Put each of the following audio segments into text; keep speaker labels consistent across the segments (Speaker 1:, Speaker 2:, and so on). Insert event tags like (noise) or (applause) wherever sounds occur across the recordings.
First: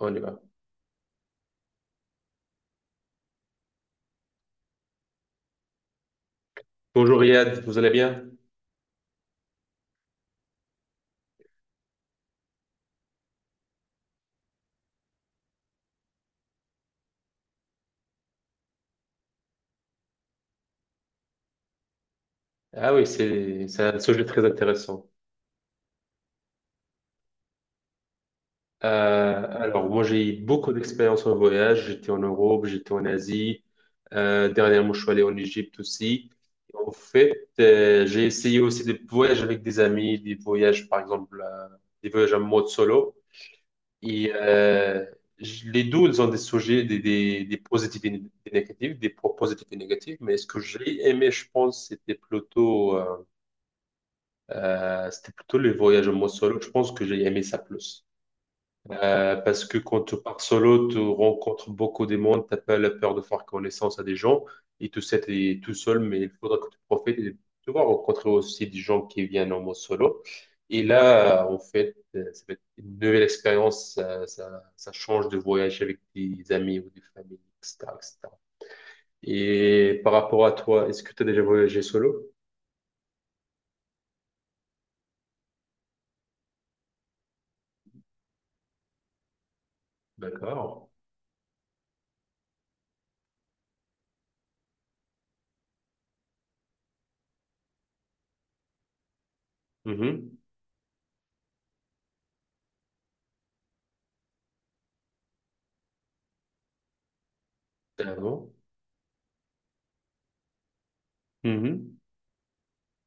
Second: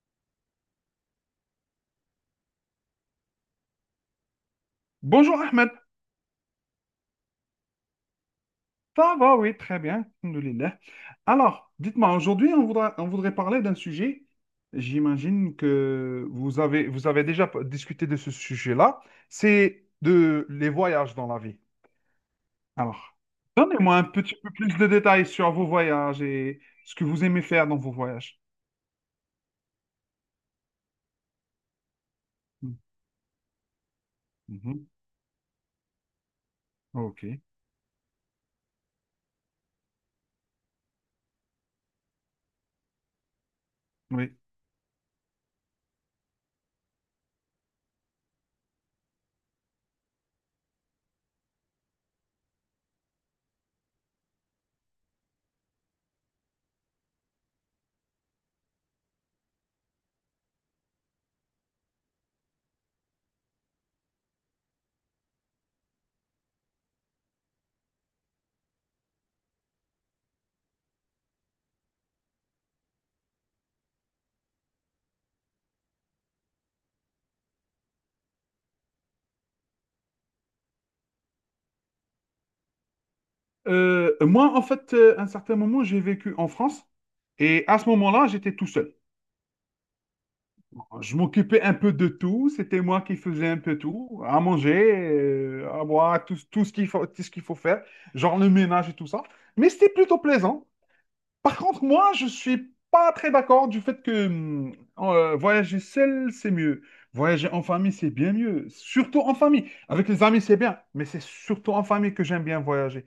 Speaker 1: On y va.
Speaker 2: Bonjour Ahmed,
Speaker 1: Bonjour Yad, vous allez bien?
Speaker 2: ça va? Oui, très bien. Alhamdoulilah. Alors, dites-moi, aujourd'hui, on voudrait parler d'un sujet. J'imagine que vous avez discuté de ce sujet-là. C'est de les voyages dans la vie.
Speaker 1: Ah oui,
Speaker 2: Alors,
Speaker 1: c'est
Speaker 2: donnez-moi
Speaker 1: un
Speaker 2: un
Speaker 1: sujet
Speaker 2: petit
Speaker 1: très
Speaker 2: peu plus de
Speaker 1: intéressant.
Speaker 2: détails sur vos voyages et ce que vous aimez faire dans vos voyages.
Speaker 1: Alors, moi, j'ai eu beaucoup d'expérience en voyage. J'étais en Europe, j'étais en Asie.
Speaker 2: Mhm.
Speaker 1: Dernièrement, je suis allé en Égypte aussi. En
Speaker 2: Ok,
Speaker 1: fait, j'ai essayé aussi des voyages avec des amis, des voyages, par exemple, des voyages en mode solo. Et
Speaker 2: oui.
Speaker 1: euh, les deux, ils ont des sujets, des positifs et des négatifs, des points positifs et négatifs. Mais ce que j'ai aimé, je pense, c'était plutôt les voyages en mode solo. Je pense que j'ai aimé ça plus. Parce que quand tu pars solo, tu rencontres beaucoup de monde, t'as pas la peur de faire connaissance à des gens, et tout ça, t'es tout seul, mais il faudra que tu profites et tu vas rencontrer aussi des gens qui viennent en mode solo. Et là, en fait, ça va être une nouvelle expérience, ça change de voyage avec des amis ou des familles, etc., etc. Et cetera. Et par rapport à toi, est-ce que tu as déjà voyagé solo?
Speaker 2: Moi, en fait, à un certain moment, j'ai vécu en France et à ce moment-là, j'étais tout seul.
Speaker 1: D'accord.
Speaker 2: Je m'occupais un peu de tout, c'était moi qui faisais un peu tout, à manger, à boire, tout ce qu'il faut, tout ce qu'il faut faire, genre le ménage et tout ça. Mais c'était plutôt
Speaker 1: Mhm.
Speaker 2: plaisant. Par contre, moi, je suis pas très d'accord du fait que voyager seul, c'est mieux. Voyager en famille, c'est bien
Speaker 1: D'accord.
Speaker 2: mieux. Surtout en famille. Avec les amis, c'est bien, mais c'est surtout en
Speaker 1: Mhm.
Speaker 2: famille que j'aime bien voyager.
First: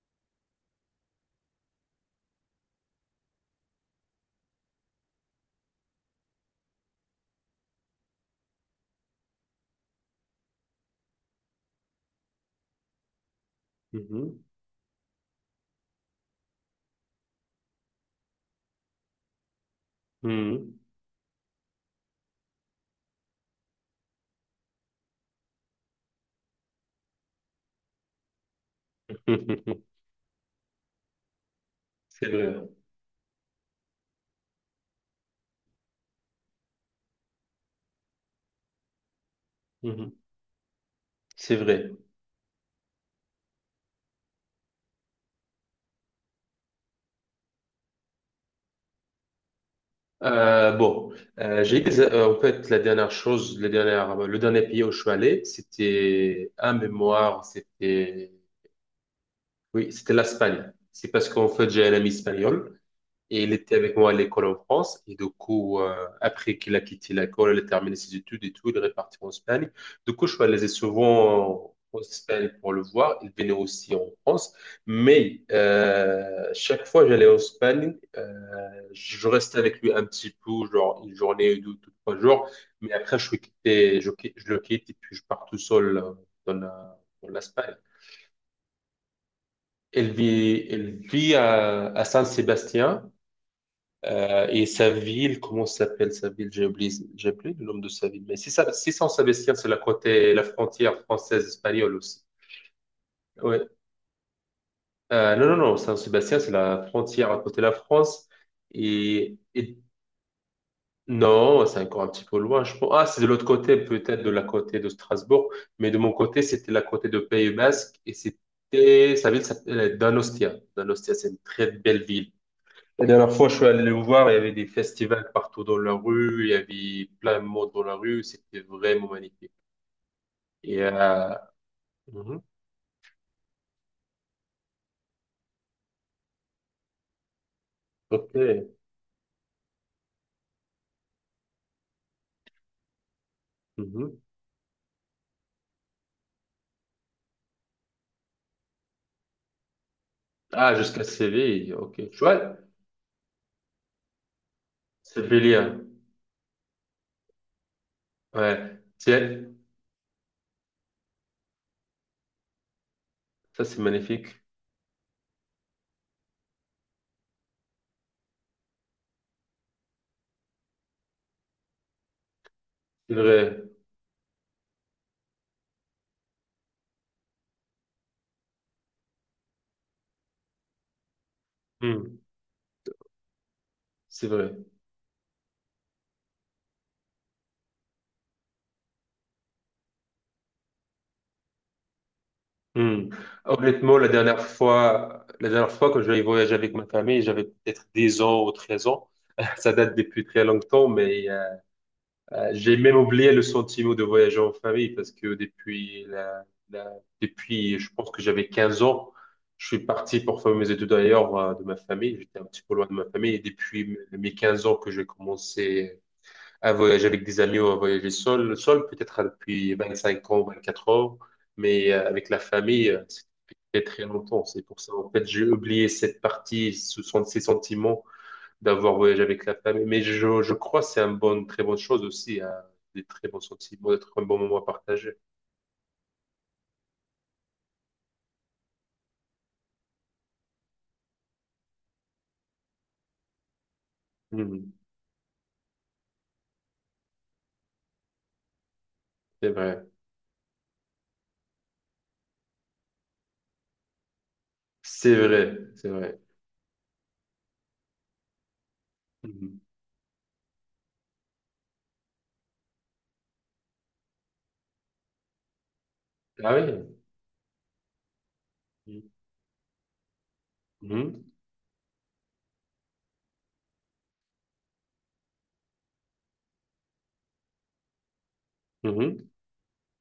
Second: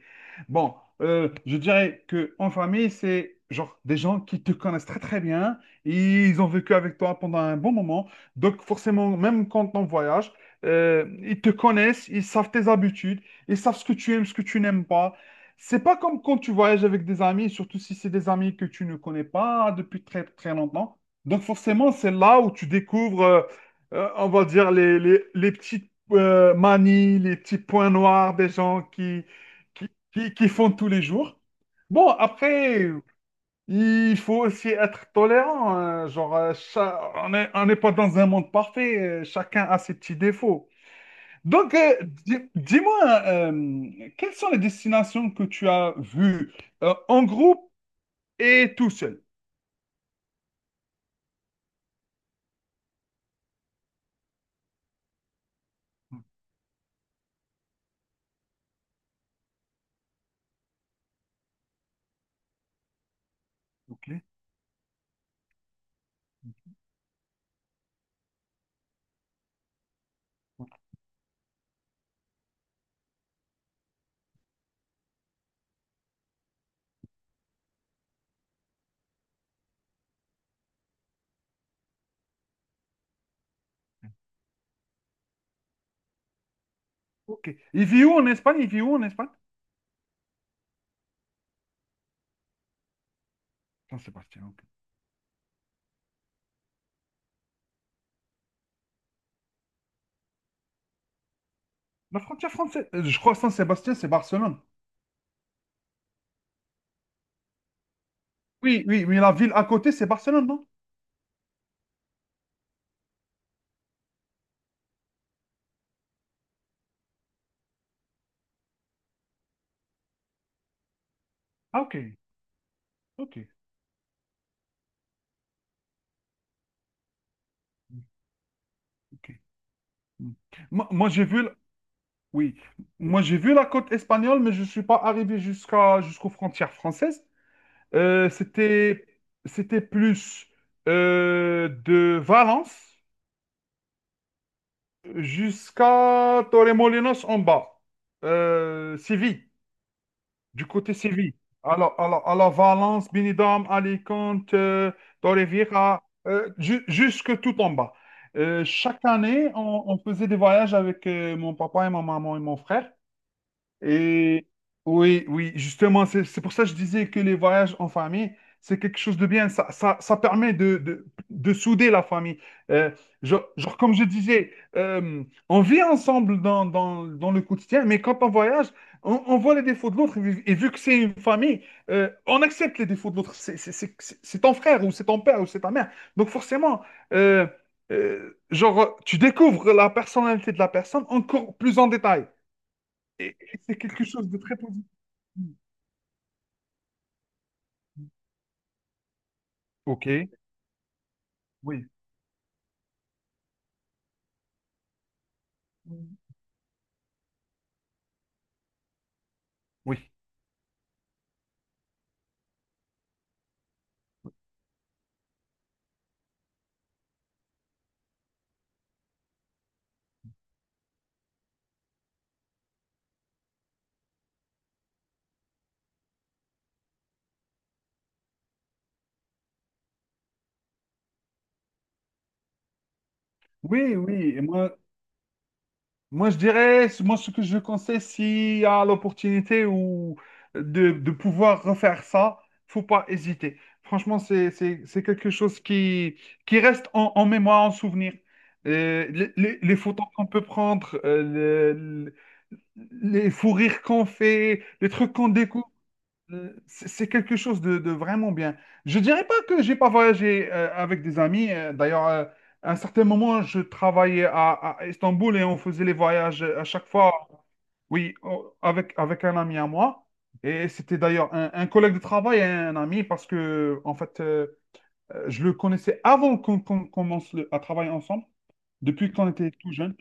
Speaker 2: Bon, je dirais que en famille, c'est genre des gens qui te connaissent très très bien. Ils ont vécu avec toi pendant un bon moment. Donc forcément, même quand on voyage, ils te connaissent, ils savent tes habitudes, ils savent ce que tu aimes, ce que
Speaker 1: Mhm.
Speaker 2: tu n'aimes pas. C'est pas comme quand tu voyages avec des amis, surtout si c'est des amis que tu ne connais pas depuis très très
Speaker 1: Mhm.
Speaker 2: longtemps. Donc forcément, c'est là où tu découvres, on va dire, les petites manies, les petits points noirs des gens
Speaker 1: (laughs)
Speaker 2: qui, qui font tous les jours. Bon,
Speaker 1: C'est vrai, hein.
Speaker 2: après, il faut aussi être tolérant, hein. On n'est pas dans un monde parfait. Chacun a ses
Speaker 1: Mhm.
Speaker 2: petits défauts.
Speaker 1: C'est
Speaker 2: Donc,
Speaker 1: vrai.
Speaker 2: dis-moi, quelles sont les destinations que tu as vues en groupe et tout seul?
Speaker 1: Bon, j'ai en fait la dernière chose, le dernier pays où je suis allé, c'était un mémoire, c'était, oui, c'était l'Espagne. C'est parce qu'en fait j'ai un ami espagnol. Et il était avec
Speaker 2: Ok,
Speaker 1: moi à l'école en France. Et du coup, après qu'il a quitté l'école, il a terminé ses études et tout, il est reparti en Espagne. Du coup, je suis allé souvent en Espagne pour le voir. Il venait aussi en France. Mais chaque fois que j'allais en Espagne, je restais avec lui un petit peu, genre une journée ou deux, trois jours. Mais après, je suis quitté, je, qui- je le quitte et puis je pars tout seul, dans
Speaker 2: ok.
Speaker 1: l'Espagne.
Speaker 2: Il vit où en Espagne? Il vit où en Espagne?
Speaker 1: Elle vit à, San Sébastien,
Speaker 2: Saint-Sébastien, ok.
Speaker 1: et sa ville, comment s'appelle sa ville? J'ai oublié le nom de sa ville. Mais si Saint-Sébastien, c'est la frontière française-espagnole
Speaker 2: La
Speaker 1: aussi.
Speaker 2: frontière française, je crois que
Speaker 1: Ouais.
Speaker 2: Saint-Sébastien, c'est Barcelone.
Speaker 1: Non, non, non, Saint-Sébastien, c'est la frontière à côté de la France.
Speaker 2: Oui, oui, mais la
Speaker 1: Et,
Speaker 2: ville à
Speaker 1: et-
Speaker 2: côté, c'est Barcelone, non?
Speaker 1: non, c'est encore un petit peu loin, je pense. Ah, c'est de l'autre côté, peut-être de la côté de Strasbourg. Mais de mon côté, c'était la côté de Pays Basque. Sa ville s'appelait Donostia. Donostia, c'est une très
Speaker 2: Ah, ok,
Speaker 1: belle ville. La dernière
Speaker 2: ok,
Speaker 1: fois, je suis allé le voir, il y avait des festivals partout dans la rue, il y avait plein de monde dans la rue, c'était vraiment
Speaker 2: ok.
Speaker 1: magnifique.
Speaker 2: Hmm.
Speaker 1: Et,
Speaker 2: Moi, j'ai vu,
Speaker 1: mhm,
Speaker 2: oui, moi, j'ai vu la côte espagnole, mais je ne suis pas arrivé jusqu'aux frontières françaises. Euh,
Speaker 1: ok,
Speaker 2: c'était, C'était plus de Valence
Speaker 1: mhm.
Speaker 2: jusqu'à Torremolinos en bas. Séville, du
Speaker 1: Ah,
Speaker 2: côté
Speaker 1: jusqu'à
Speaker 2: Séville.
Speaker 1: Séville,
Speaker 2: Alors,
Speaker 1: ok. Tu
Speaker 2: alors, alors
Speaker 1: vois,
Speaker 2: Valence, Benidorm, Alicante,
Speaker 1: Sévillien,
Speaker 2: Torrevieja, jusque tout en bas.
Speaker 1: ouais,
Speaker 2: Chaque
Speaker 1: tiens,
Speaker 2: année, on faisait des voyages avec mon papa et ma maman et mon frère.
Speaker 1: ça c'est magnifique,
Speaker 2: Et oui, oui, justement, c'est pour ça que je disais que les voyages en famille, c'est quelque chose de bien. Ça ça permet de, de souder la famille. Euh,
Speaker 1: c'est vrai,
Speaker 2: genre, comme je disais, on vit ensemble dans le quotidien, mais quand on voyage, on voit les défauts de l'autre. Vu vu que c'est une famille,
Speaker 1: hmm,
Speaker 2: on accepte les défauts de l'autre.
Speaker 1: c'est
Speaker 2: C'est
Speaker 1: vrai.
Speaker 2: ton frère ou c'est ton père ou c'est ta mère. Donc forcément, euh, tu découvres la personnalité de la personne encore plus en détail.
Speaker 1: Hmm.
Speaker 2: Et c'est
Speaker 1: Honnêtement,
Speaker 2: quelque
Speaker 1: la
Speaker 2: chose de
Speaker 1: dernière
Speaker 2: très positif.
Speaker 1: fois, la dernière fois que j'avais voyagé avec ma famille, j'avais peut-être 10 ans ou 13 ans, (laughs) ça date
Speaker 2: Ok,
Speaker 1: depuis très longtemps, mais
Speaker 2: oui,
Speaker 1: J'ai même oublié le sentiment de voyager en famille parce que la- depuis, je pense que j'avais 15 ans, je suis
Speaker 2: oui,
Speaker 1: parti pour faire mes études ailleurs, de ma famille. J'étais un petit peu loin de ma famille et depuis mes 15 ans que j'ai commencé à voyager avec des amis ou à voyager seul, peut-être depuis 25 ans, 24 ans, mais avec la famille, c'était très longtemps. C'est pour ça, en fait, j'ai oublié cette partie, ce sont ces sentiments d'avoir voyagé avec la famille. Mais je crois que c'est une bonne, très bonne chose aussi, hein, des très bons sentiments,
Speaker 2: oui,
Speaker 1: d'être un
Speaker 2: oui.
Speaker 1: bon
Speaker 2: Et
Speaker 1: moment à
Speaker 2: moi,
Speaker 1: partager.
Speaker 2: moi, je dirais, moi, ce que je conseille, s'il y a l'opportunité ou de, pouvoir refaire ça, faut pas hésiter. Franchement,
Speaker 1: Mhm.
Speaker 2: c'est quelque chose qui reste en, en mémoire, en souvenir.
Speaker 1: C'est
Speaker 2: Les
Speaker 1: vrai,
Speaker 2: photos qu'on peut prendre, les fous rires qu'on fait, les trucs
Speaker 1: c'est
Speaker 2: qu'on
Speaker 1: vrai,
Speaker 2: découvre.
Speaker 1: c'est vrai.
Speaker 2: C'est quelque chose de vraiment bien. Je dirais pas
Speaker 1: Mhm.
Speaker 2: que j'ai pas voyagé avec des amis. D'ailleurs, à un certain moment, à Istanbul et on faisait les voyages
Speaker 1: Ah
Speaker 2: à chaque
Speaker 1: oui.
Speaker 2: fois, oui, avec un ami à moi. Et c'était
Speaker 1: Mhm.
Speaker 2: d'ailleurs un collègue de travail et un ami parce que, en fait, je le connaissais avant qu'on commence à travailler ensemble depuis
Speaker 1: Mhm.
Speaker 2: qu'on était tout jeune.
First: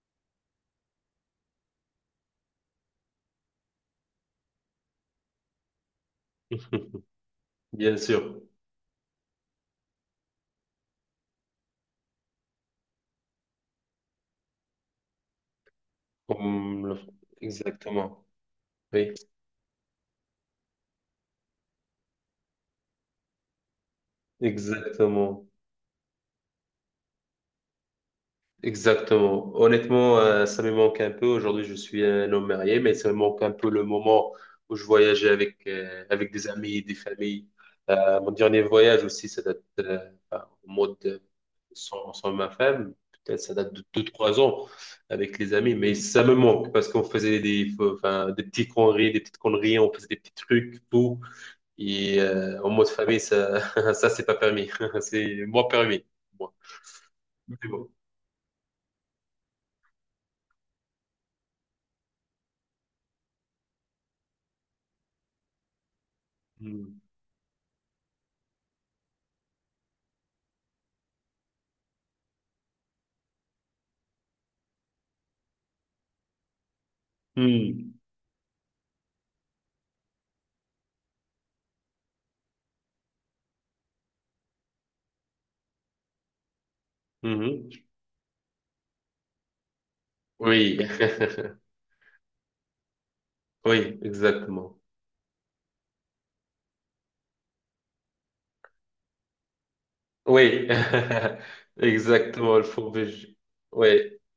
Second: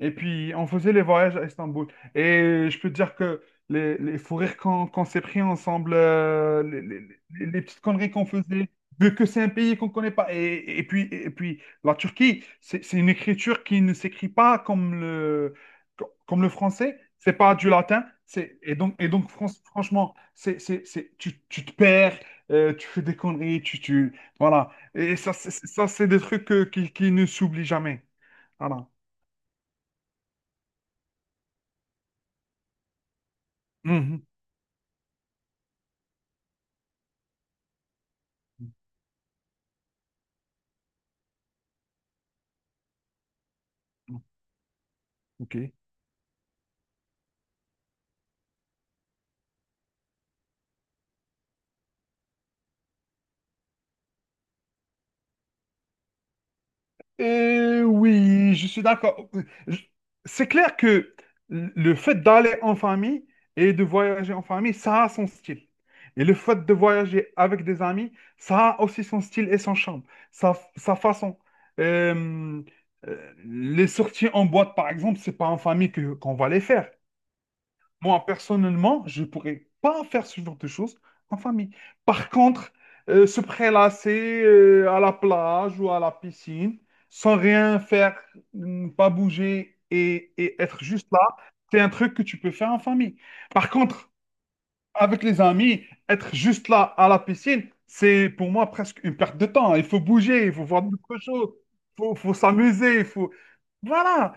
Speaker 2: Et puis, on faisait les voyages à Istanbul. Et je peux te dire que les fous rires qu'on s'est pris ensemble,
Speaker 1: (laughs)
Speaker 2: les petites
Speaker 1: Bien
Speaker 2: conneries qu'on
Speaker 1: sûr,
Speaker 2: faisait, vu que c'est un pays qu'on ne connaît pas. Et puis, la Turquie, c'est une écriture qui ne s'écrit pas comme le
Speaker 1: comme le-
Speaker 2: français. C'est pas du latin.
Speaker 1: exactement.
Speaker 2: Et
Speaker 1: Oui,
Speaker 2: donc franchement, c'est, tu te perds, tu fais des conneries, voilà. Et ça,
Speaker 1: exactement.
Speaker 2: c'est des trucs qui ne s'oublient jamais. Voilà.
Speaker 1: Exactement. Honnêtement, ça me manque un peu. Aujourd'hui, je suis un homme marié, mais ça me manque un peu le
Speaker 2: Mhm.
Speaker 1: moment où je voyageais avec des amis, des familles. Mon dernier voyage aussi, ça date, enfin, sans ma femme. Peut-être ça date de deux trois ans avec les
Speaker 2: Ok.
Speaker 1: amis, mais ça me manque parce qu'on faisait enfin, des petites conneries, on faisait des petits trucs, tout. Et en mode famille, ça, (laughs) ça c'est pas permis. (laughs) C'est moi permis. Moi. Mais
Speaker 2: Et
Speaker 1: bon.
Speaker 2: oui, je suis d'accord. Je- C'est clair que le fait d'aller en famille et de voyager en famille, ça a son style. Et le fait de
Speaker 1: Hmm.
Speaker 2: voyager avec des amis, ça a aussi son style et son charme, sa façon. Euh, les sorties en boîte, par exemple, c'est pas en famille que qu'on va les faire.
Speaker 1: Hmm.
Speaker 2: Moi, personnellement, je pourrais pas faire ce genre de choses en famille. Par contre, se prélasser à la plage ou à la piscine, sans
Speaker 1: Mhm.
Speaker 2: rien faire, ne pas bouger et
Speaker 1: Oui, (laughs)
Speaker 2: être juste là, c'est un truc que tu peux faire en famille. Par
Speaker 1: oui,
Speaker 2: contre,
Speaker 1: exactement.
Speaker 2: avec les amis, être juste là à la piscine, c'est pour moi presque une perte de temps. Il faut bouger, il faut
Speaker 1: Oui,
Speaker 2: voir d'autres
Speaker 1: (laughs)
Speaker 2: choses, faut
Speaker 1: exactement, le faux
Speaker 2: s'amuser, il faut...
Speaker 1: BG. Oui,
Speaker 2: Voilà.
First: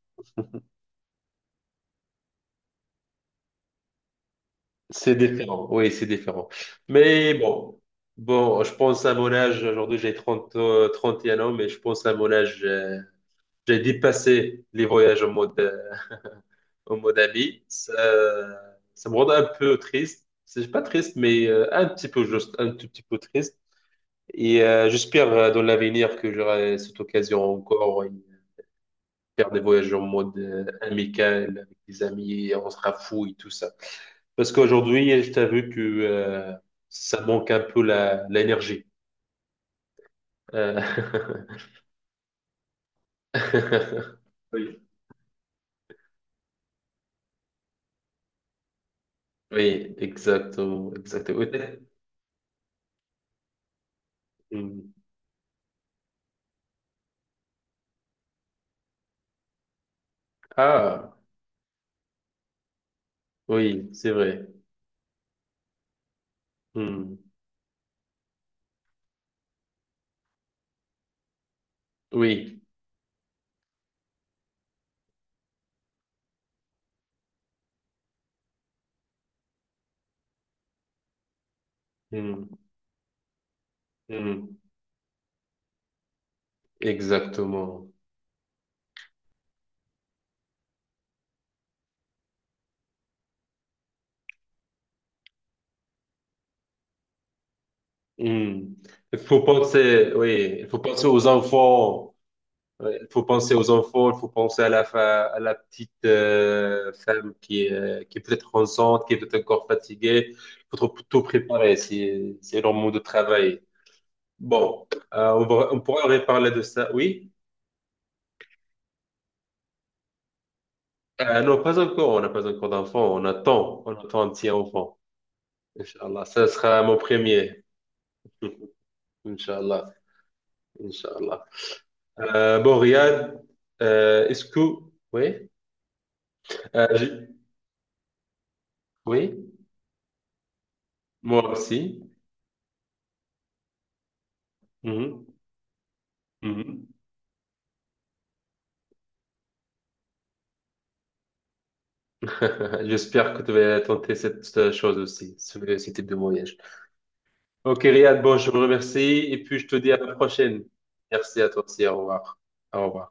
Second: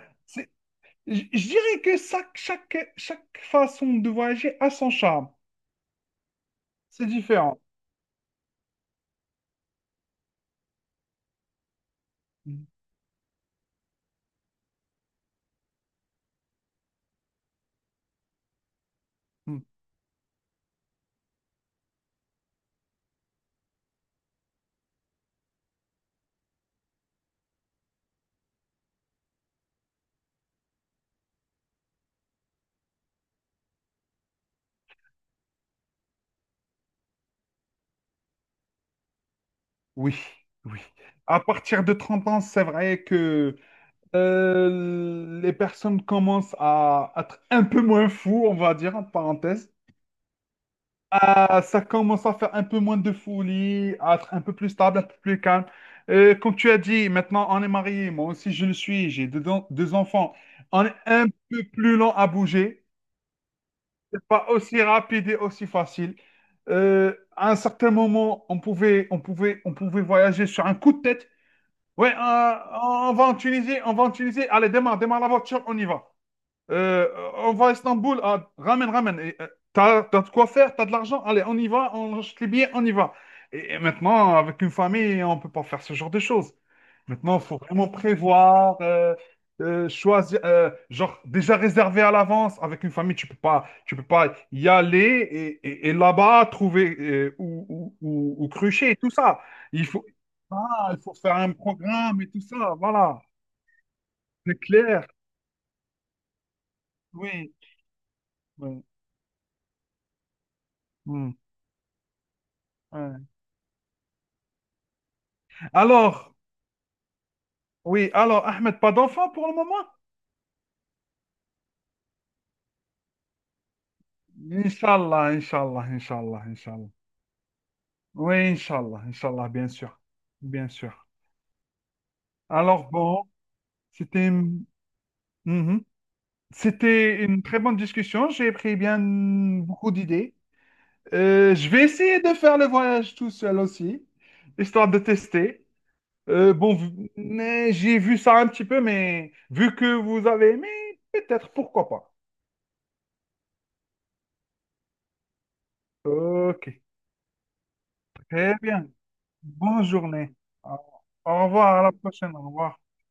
Speaker 2: Je dirais que ça, chaque façon de voyager a son
Speaker 1: c'est
Speaker 2: charme.
Speaker 1: différent. Oui, c'est différent.
Speaker 2: C'est
Speaker 1: Mais
Speaker 2: différent.
Speaker 1: bon, je pense à mon âge, aujourd'hui j'ai 30 31 ans, mais je pense à mon âge,
Speaker 2: Mm,
Speaker 1: j'ai dépassé les voyages en mode ami. Ça me rend un
Speaker 2: mm.
Speaker 1: peu triste. C'est pas triste, mais, un petit peu juste, un tout petit peu triste. Et j'espère, dans l'avenir, que j'aurai cette occasion encore faire des voyages en mode, amical, avec des amis, on se rafouille, tout ça. Parce qu'aujourd'hui, je t'avoue que, ça manque un peu l'énergie.
Speaker 2: Oui, oui. À
Speaker 1: Euh,
Speaker 2: partir de 30 ans, c'est vrai que
Speaker 1: (laughs) Oui.
Speaker 2: les personnes commencent à être un peu moins fous, on va dire, en parenthèse.
Speaker 1: Oui, exactement, exactement. Oui.
Speaker 2: Ah, ça commence à faire un peu moins de folie, à être un peu plus
Speaker 1: Hmm.
Speaker 2: stable, un peu plus calme. Comme tu as dit, maintenant on est marié, moi aussi je le suis, deux enfants. On est
Speaker 1: Ah,
Speaker 2: un peu plus lent à bouger.
Speaker 1: oui, c'est
Speaker 2: C'est
Speaker 1: vrai.
Speaker 2: pas aussi rapide et aussi facile.
Speaker 1: Hmm.
Speaker 2: À un certain moment, on pouvait voyager sur un coup de tête. Ouais,
Speaker 1: Oui,
Speaker 2: on va en Tunisie, on va en Tunisie. Allez, démarre la voiture, on y va. Euh, on va à Istanbul, ah, ramène. Et, t'as de quoi faire, t'as de l'argent, allez, on y va, on achète
Speaker 1: hmm.
Speaker 2: les billets, on y va. Et maintenant,
Speaker 1: Hmm.
Speaker 2: avec une famille, on peut pas faire ce genre de choses. Maintenant, il faut vraiment
Speaker 1: Exactement.
Speaker 2: prévoir, choisir, genre déjà réservé à l'avance. Avec une famille, tu peux pas y aller et là-bas trouver ou
Speaker 1: Hmm.
Speaker 2: crucher et tout
Speaker 1: Il faut
Speaker 2: ça. Il faut,
Speaker 1: penser, oui, il faut
Speaker 2: ah, il
Speaker 1: penser
Speaker 2: faut
Speaker 1: aux
Speaker 2: faire un
Speaker 1: enfants.
Speaker 2: programme et tout ça,
Speaker 1: Ouais, il
Speaker 2: voilà.
Speaker 1: faut penser aux enfants, il faut
Speaker 2: C'est
Speaker 1: penser à la,
Speaker 2: clair,
Speaker 1: fa- à la petite, femme
Speaker 2: oui.
Speaker 1: qui est peut-être
Speaker 2: Oui.
Speaker 1: enceinte, qui est peut-être encore fatiguée. Il faut tout
Speaker 2: Hmm.
Speaker 1: préparer, c'est leur monde de
Speaker 2: Ouais.
Speaker 1: travail. Bon, on pourra
Speaker 2: Alors,
Speaker 1: reparler de ça, oui?
Speaker 2: oui, alors, Ahmed, pas d'enfant pour le moment?
Speaker 1: Non, pas encore, on n'a pas encore d'enfant, on attend un petit enfant.
Speaker 2: Inch'Allah, Inch'Allah,
Speaker 1: Inch'Allah,
Speaker 2: Inch'Allah,
Speaker 1: ça sera
Speaker 2: Inch'Allah.
Speaker 1: mon premier.
Speaker 2: Oui,
Speaker 1: (laughs)
Speaker 2: Inch'Allah, Inch'Allah, bien
Speaker 1: Inch'Allah,
Speaker 2: sûr. Bien sûr.
Speaker 1: Inch'Allah. Bon,
Speaker 2: Alors, bon,
Speaker 1: Riyad,
Speaker 2: c'était
Speaker 1: est-ce que...
Speaker 2: une...
Speaker 1: Oui?
Speaker 2: Mhm.
Speaker 1: Euh,
Speaker 2: C'était
Speaker 1: j'ai-
Speaker 2: une très bonne discussion. J'ai pris bien
Speaker 1: Oui?
Speaker 2: beaucoup d'idées.
Speaker 1: Moi
Speaker 2: Je vais
Speaker 1: aussi.
Speaker 2: essayer de faire le voyage tout seul aussi, histoire de
Speaker 1: Mhm.
Speaker 2: tester. Bon,
Speaker 1: Mhm.
Speaker 2: mais j'ai vu ça un petit peu, mais vu que vous avez aimé, peut-être, pourquoi pas.
Speaker 1: (laughs) J'espère que tu vas tenter cette chose aussi, ce type de voyage.
Speaker 2: Ok.
Speaker 1: Ok, Riyad, bon, je
Speaker 2: Très
Speaker 1: vous
Speaker 2: bien.
Speaker 1: remercie et puis je te
Speaker 2: Bonne
Speaker 1: dis à la
Speaker 2: journée.
Speaker 1: prochaine.
Speaker 2: Au
Speaker 1: Merci
Speaker 2: Au
Speaker 1: à toi
Speaker 2: revoir, à
Speaker 1: aussi,
Speaker 2: la
Speaker 1: au
Speaker 2: prochaine.
Speaker 1: revoir.
Speaker 2: Au revoir.
Speaker 1: Au revoir.